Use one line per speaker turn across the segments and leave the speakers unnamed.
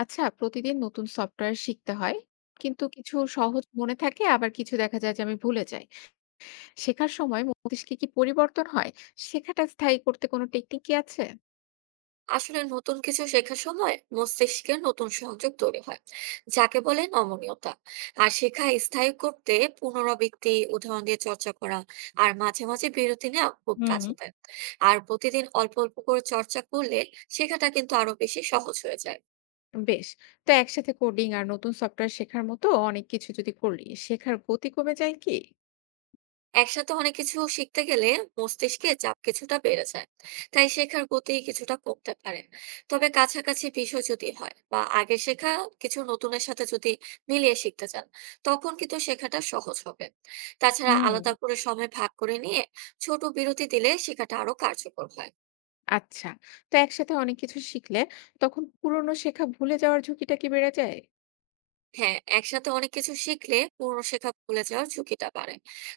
আচ্ছা, প্রতিদিন নতুন সফটওয়্যার শিখতে হয়, কিন্তু কিছু সহজ মনে থাকে, আবার কিছু দেখা যায় যে আমি ভুলে যাই। শেখার সময় মস্তিষ্কে কি পরিবর্তন হয়? শেখাটা স্থায়ী করতে কোনো টেকনিক কি আছে?
আসলে নতুন কিছু শেখার সময় মস্তিষ্কের নতুন সংযোগ তৈরি হয়, যাকে বলে নমনীয়তা। আর শেখা স্থায়ী করতে পুনরাবৃত্তি, উদাহরণ দিয়ে চর্চা করা আর মাঝে মাঝে বিরতি নেওয়া খুব কাজে দেয়। আর প্রতিদিন অল্প অল্প করে চর্চা করলে শেখাটা কিন্তু আরো বেশি সহজ হয়ে যায়।
বেশ। তো একসাথে কোডিং আর নতুন সফটওয়্যার শেখার মতো অনেক কিছু যদি করলি, শেখার গতি কমে যায় কি?
একসাথে অনেক কিছু শিখতে গেলে মস্তিষ্কে চাপ কিছুটা বেড়ে যায়, তাই শেখার গতি কিছুটা কমতে পারে। তবে কাছাকাছি বিষয় যদি হয় বা আগে শেখা কিছু নতুনের সাথে যদি মিলিয়ে শিখতে চান, তখন কিন্তু শেখাটা সহজ হবে। তাছাড়া
হুম।
আলাদা করে সময় ভাগ করে নিয়ে ছোট বিরতি দিলে শেখাটা আরো কার্যকর হয়।
আচ্ছা, তো একসাথে অনেক কিছু শিখলে তখন পুরনো শেখা ভুলে যাওয়ার ঝুঁকিটা কি বেড়ে যায়?
হ্যাঁ, একসাথে অনেক কিছু শিখলে পুরনো শেখা ভুলে যাওয়ার ঝুঁকিটা বাড়ে,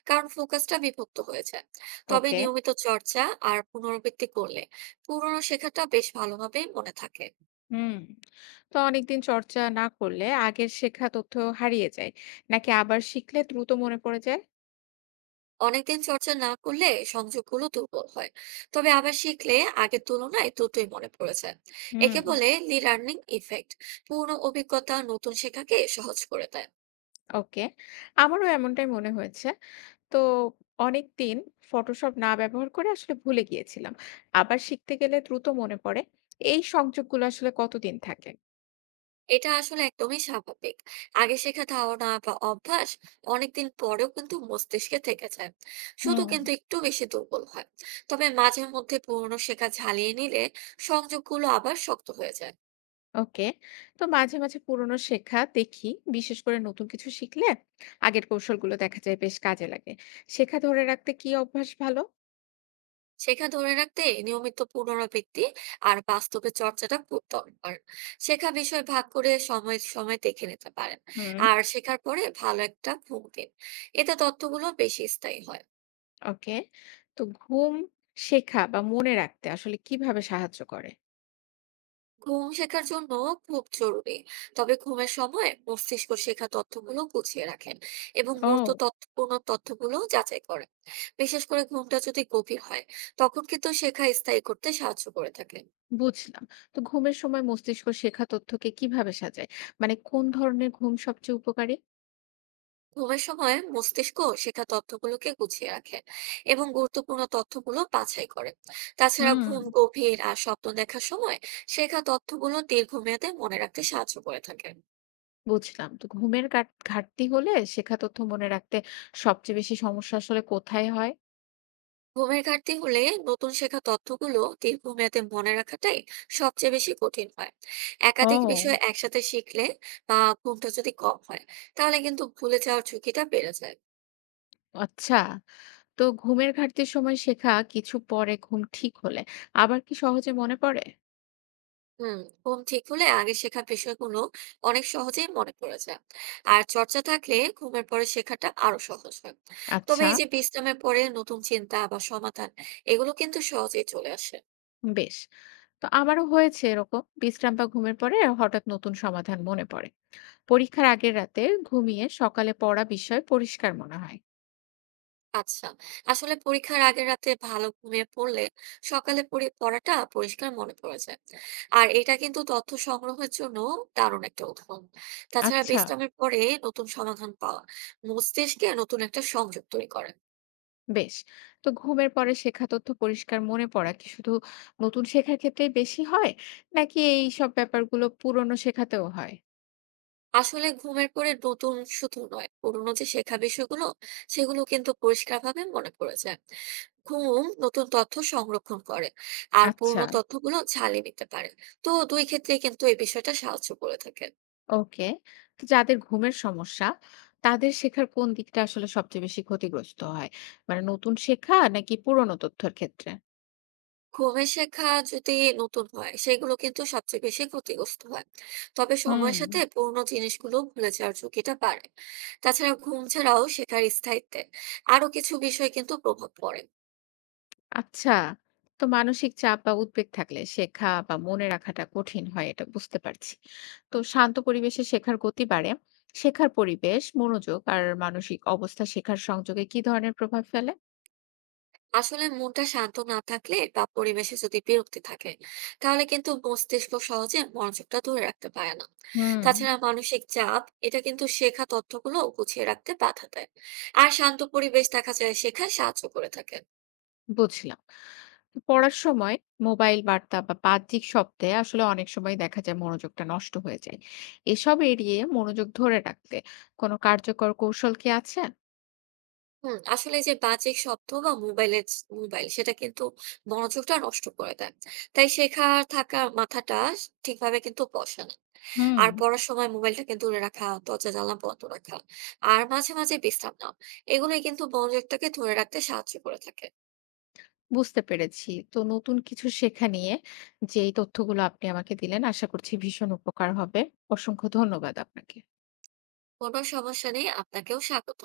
কারণ ফোকাসটা বিভক্ত হয়ে যায়। তবে
ওকে।
নিয়মিত চর্চা আর পুনরাবৃত্তি করলে পুরনো শেখাটা বেশ ভালোভাবে মনে থাকে।
হুম। তো অনেকদিন চর্চা না করলে আগের শেখা তথ্য হারিয়ে যায়, নাকি আবার শিখলে দ্রুত মনে পড়ে যায়?
অনেকদিন চর্চা না করলে সংযোগগুলো দুর্বল হয়, তবে আবার শিখলে আগের তুলনায় দ্রুতই মনে পড়ে যায়।
হুম।
একে বলে রিলার্নিং ইফেক্ট। পুরনো অভিজ্ঞতা নতুন শেখাকে সহজ করে দেয়।
ওকে, আমারও এমনটাই মনে হয়েছে। তো অনেক দিন ফটোশপ না ব্যবহার করে আসলে ভুলে গিয়েছিলাম, আবার শিখতে গেলে দ্রুত মনে পড়ে। এই সংযোগগুলো আসলে কতদিন থাকে?
এটা আসলে একদমই স্বাভাবিক। আগে শেখা ধারণা বা অভ্যাস অনেকদিন পরেও কিন্তু মস্তিষ্কে থেকে যায়, শুধু
হুম।
কিন্তু একটু বেশি দুর্বল হয়। তবে মাঝে মধ্যে পুরনো শেখা ঝালিয়ে নিলে সংযোগগুলো আবার শক্ত হয়ে যায়।
ওকে, তো মাঝে মাঝে পুরনো শেখা দেখি, বিশেষ করে নতুন কিছু শিখলে আগের কৌশলগুলো দেখা যায় বেশ কাজে লাগে। শেখা ধরে রাখতে কি অভ্যাস ভালো?
শেখা ধরে রাখতে নিয়মিত পুনরাবৃত্তি আর বাস্তবে চর্চাটা খুব দরকার। শেখা বিষয় ভাগ করে সময় সময় দেখে নিতে পারেন।
হুম।
আর শেখার পরে ভালো একটা ঘুম দিন, এতে তথ্যগুলো বেশি স্থায়ী হয়।
ওকে। তো ঘুম শেখা বা মনে রাখতে আসলে কিভাবে সাহায্য করে?
ঘুম শেখার জন্য খুব জরুরি। তবে ঘুমের সময় মস্তিষ্ক শেখা তথ্যগুলো গুছিয়ে রাখেন এবং গুরুত্ব
ও!
তথ্যপূর্ণ তথ্যগুলো যাচাই করেন। বিশেষ করে ঘুমটা যদি গভীর হয়, তখন কিন্তু শেখা স্থায়ী করতে সাহায্য করে থাকে।
বুঝলাম। তো ঘুমের সময় মস্তিষ্ক শেখা তথ্যকে কিভাবে সাজায়? মানে কোন ধরনের ঘুম সবচেয়ে উপকারী?
ঘুমের সময় মস্তিষ্ক শেখা তথ্যগুলোকে গুছিয়ে রাখে এবং গুরুত্বপূর্ণ তথ্যগুলো বাছাই করে। তাছাড়া
হুম।
ঘুম গভীর আর স্বপ্ন দেখার সময় শেখা তথ্যগুলো দীর্ঘমেয়াদে মনে রাখতে সাহায্য করে থাকে।
বুঝলাম। তো ঘুমের ঘাটতি হলে শেখা তথ্য মনে রাখতে সবচেয়ে বেশি সমস্যা আসলে কোথায় হয়?
ঘুমের ঘাটতি হলে নতুন শেখা তথ্যগুলো দীর্ঘমেয়াদে মনে রাখাটাই সবচেয়ে বেশি কঠিন হয়। একাধিক
ও!
বিষয় একসাথে শিখলে বা ঘুমটা যদি কম হয়, তাহলে কিন্তু ভুলে যাওয়ার ঝুঁকিটা বেড়ে যায়।
আচ্ছা। তো ঘুমের ঘাটতির সময় শেখা কিছু পরে ঘুম ঠিক হলে আবার কি সহজে মনে পড়ে?
হুম, ঘুম ঠিক হলে আগে শেখা বিষয়গুলো অনেক সহজেই মনে পড়ে যায়। আর চর্চা থাকলে ঘুমের পরে শেখাটা আরো সহজ হয়। তবে
আচ্ছা।
এই যে বিশ্রামের পরে নতুন চিন্তা বা সমাধান, এগুলো কিন্তু সহজেই চলে আসে।
বেশ, তো আমারও হয়েছে এরকম, বিশ্রাম বা ঘুমের পরে হঠাৎ নতুন সমাধান মনে পড়ে। পরীক্ষার আগের রাতে ঘুমিয়ে সকালে পড়া বিষয় পরিষ্কার মনে হয়।
আচ্ছা, আসলে পরীক্ষার আগের রাতে ভালো ঘুমিয়ে পড়লে সকালে পড়াটা পরিষ্কার মনে পড়ে যায়। আর এটা কিন্তু তথ্য সংগ্রহের জন্য দারুণ একটা উদাহরণ। তাছাড়া
আচ্ছা।
বিশ্রামের পরে নতুন সমাধান পাওয়া মস্তিষ্কে নতুন একটা সংযোগ তৈরি করে।
বেশ, তো ঘুমের পরে শেখা তথ্য পরিষ্কার মনে পড়া কি শুধু নতুন শেখার ক্ষেত্রেই বেশি হয়, নাকি এই সব ব্যাপারগুলো পুরনো শেখাতেও হয়?
আসলে ঘুমের পরে নতুন শুধু নয়, পুরোনো যে শেখা বিষয়গুলো, সেগুলো কিন্তু পরিষ্কারভাবে মনে পড়ে যায়। ঘুম নতুন তথ্য সংরক্ষণ করে আর
আচ্ছা।
পুরোনো তথ্যগুলো ঝালিয়ে নিতে পারে। তো দুই ক্ষেত্রে কিন্তু এই বিষয়টা সাহায্য করে থাকে।
ওকে, তো যাদের ঘুমের সমস্যা, তাদের শেখার কোন দিকটা আসলে সবচেয়ে বেশি ক্ষতিগ্রস্ত হয়? মানে নতুন শেখা নাকি পুরনো তথ্যের ক্ষেত্রে?
ঘুমের শেখা যদি নতুন হয় সেগুলো কিন্তু সবচেয়ে বেশি ক্ষতিগ্রস্ত হয়। তবে
হুম।
সময়ের সাথে পুরোনো জিনিসগুলো ভুলে যাওয়ার ঝুঁকিটা বাড়ে। তাছাড়া ঘুম ছাড়াও শেখার স্থায়িত্বে আরো কিছু বিষয় কিন্তু প্রভাব পড়ে।
আচ্ছা, তো মানসিক চাপ বা উদ্বেগ থাকলে শেখা বা মনে রাখাটা কঠিন হয়, এটা বুঝতে পারছি। তো শান্ত পরিবেশে শেখার গতি বাড়ে। শেখার পরিবেশ, মনোযোগ আর মানসিক অবস্থা শেখার সংযোগে কি ধরনের প্রভাব ফেলে?
আসলে মনটা শান্ত না থাকলে বা পরিবেশে যদি বিরক্তি থাকে, তাহলে কিন্তু মস্তিষ্ক সহজে মনোযোগটা ধরে রাখতে পারে না।
হুম।
তাছাড়া মানসিক চাপ এটা কিন্তু শেখা তথ্যগুলো গুছিয়ে রাখতে বাধা দেয়। আর শান্ত পরিবেশ দেখা যায় শেখায় সাহায্য করে থাকে।
বুঝলাম। পড়ার সময় মোবাইল বার্তা বা বাহ্যিক শব্দে আসলে অনেক সময় দেখা যায় মনোযোগটা নষ্ট হয়ে যায়। এসব এড়িয়ে মনোযোগ ধরে রাখতে কোনো কার্যকর কৌশল কি আছে?
হুম, আসলে যে বাজে শব্দ বা মোবাইলের মোবাইল, সেটা কিন্তু মনোযোগটা নষ্ট করে দেয়। তাই শেখার থাকা মাথাটা ঠিকভাবে কিন্তু বসে না।
হুম।
আর পড়ার সময় মোবাইলটা কিন্তু দূরে রাখা, দরজা জানলা বন্ধ রাখা, আর মাঝে মাঝে বিশ্রাম নেওয়া, এগুলোই কিন্তু মনোযোগটাকে ধরে রাখতে সাহায্য করে থাকে।
বুঝতে পেরেছি। তো নতুন কিছু শেখা নিয়ে যে এই তথ্যগুলো আপনি আমাকে দিলেন, আশা করছি ভীষণ উপকার হবে। অসংখ্য ধন্যবাদ আপনাকে।
কোনো সমস্যা নেই, আপনাকেও স্বাগত।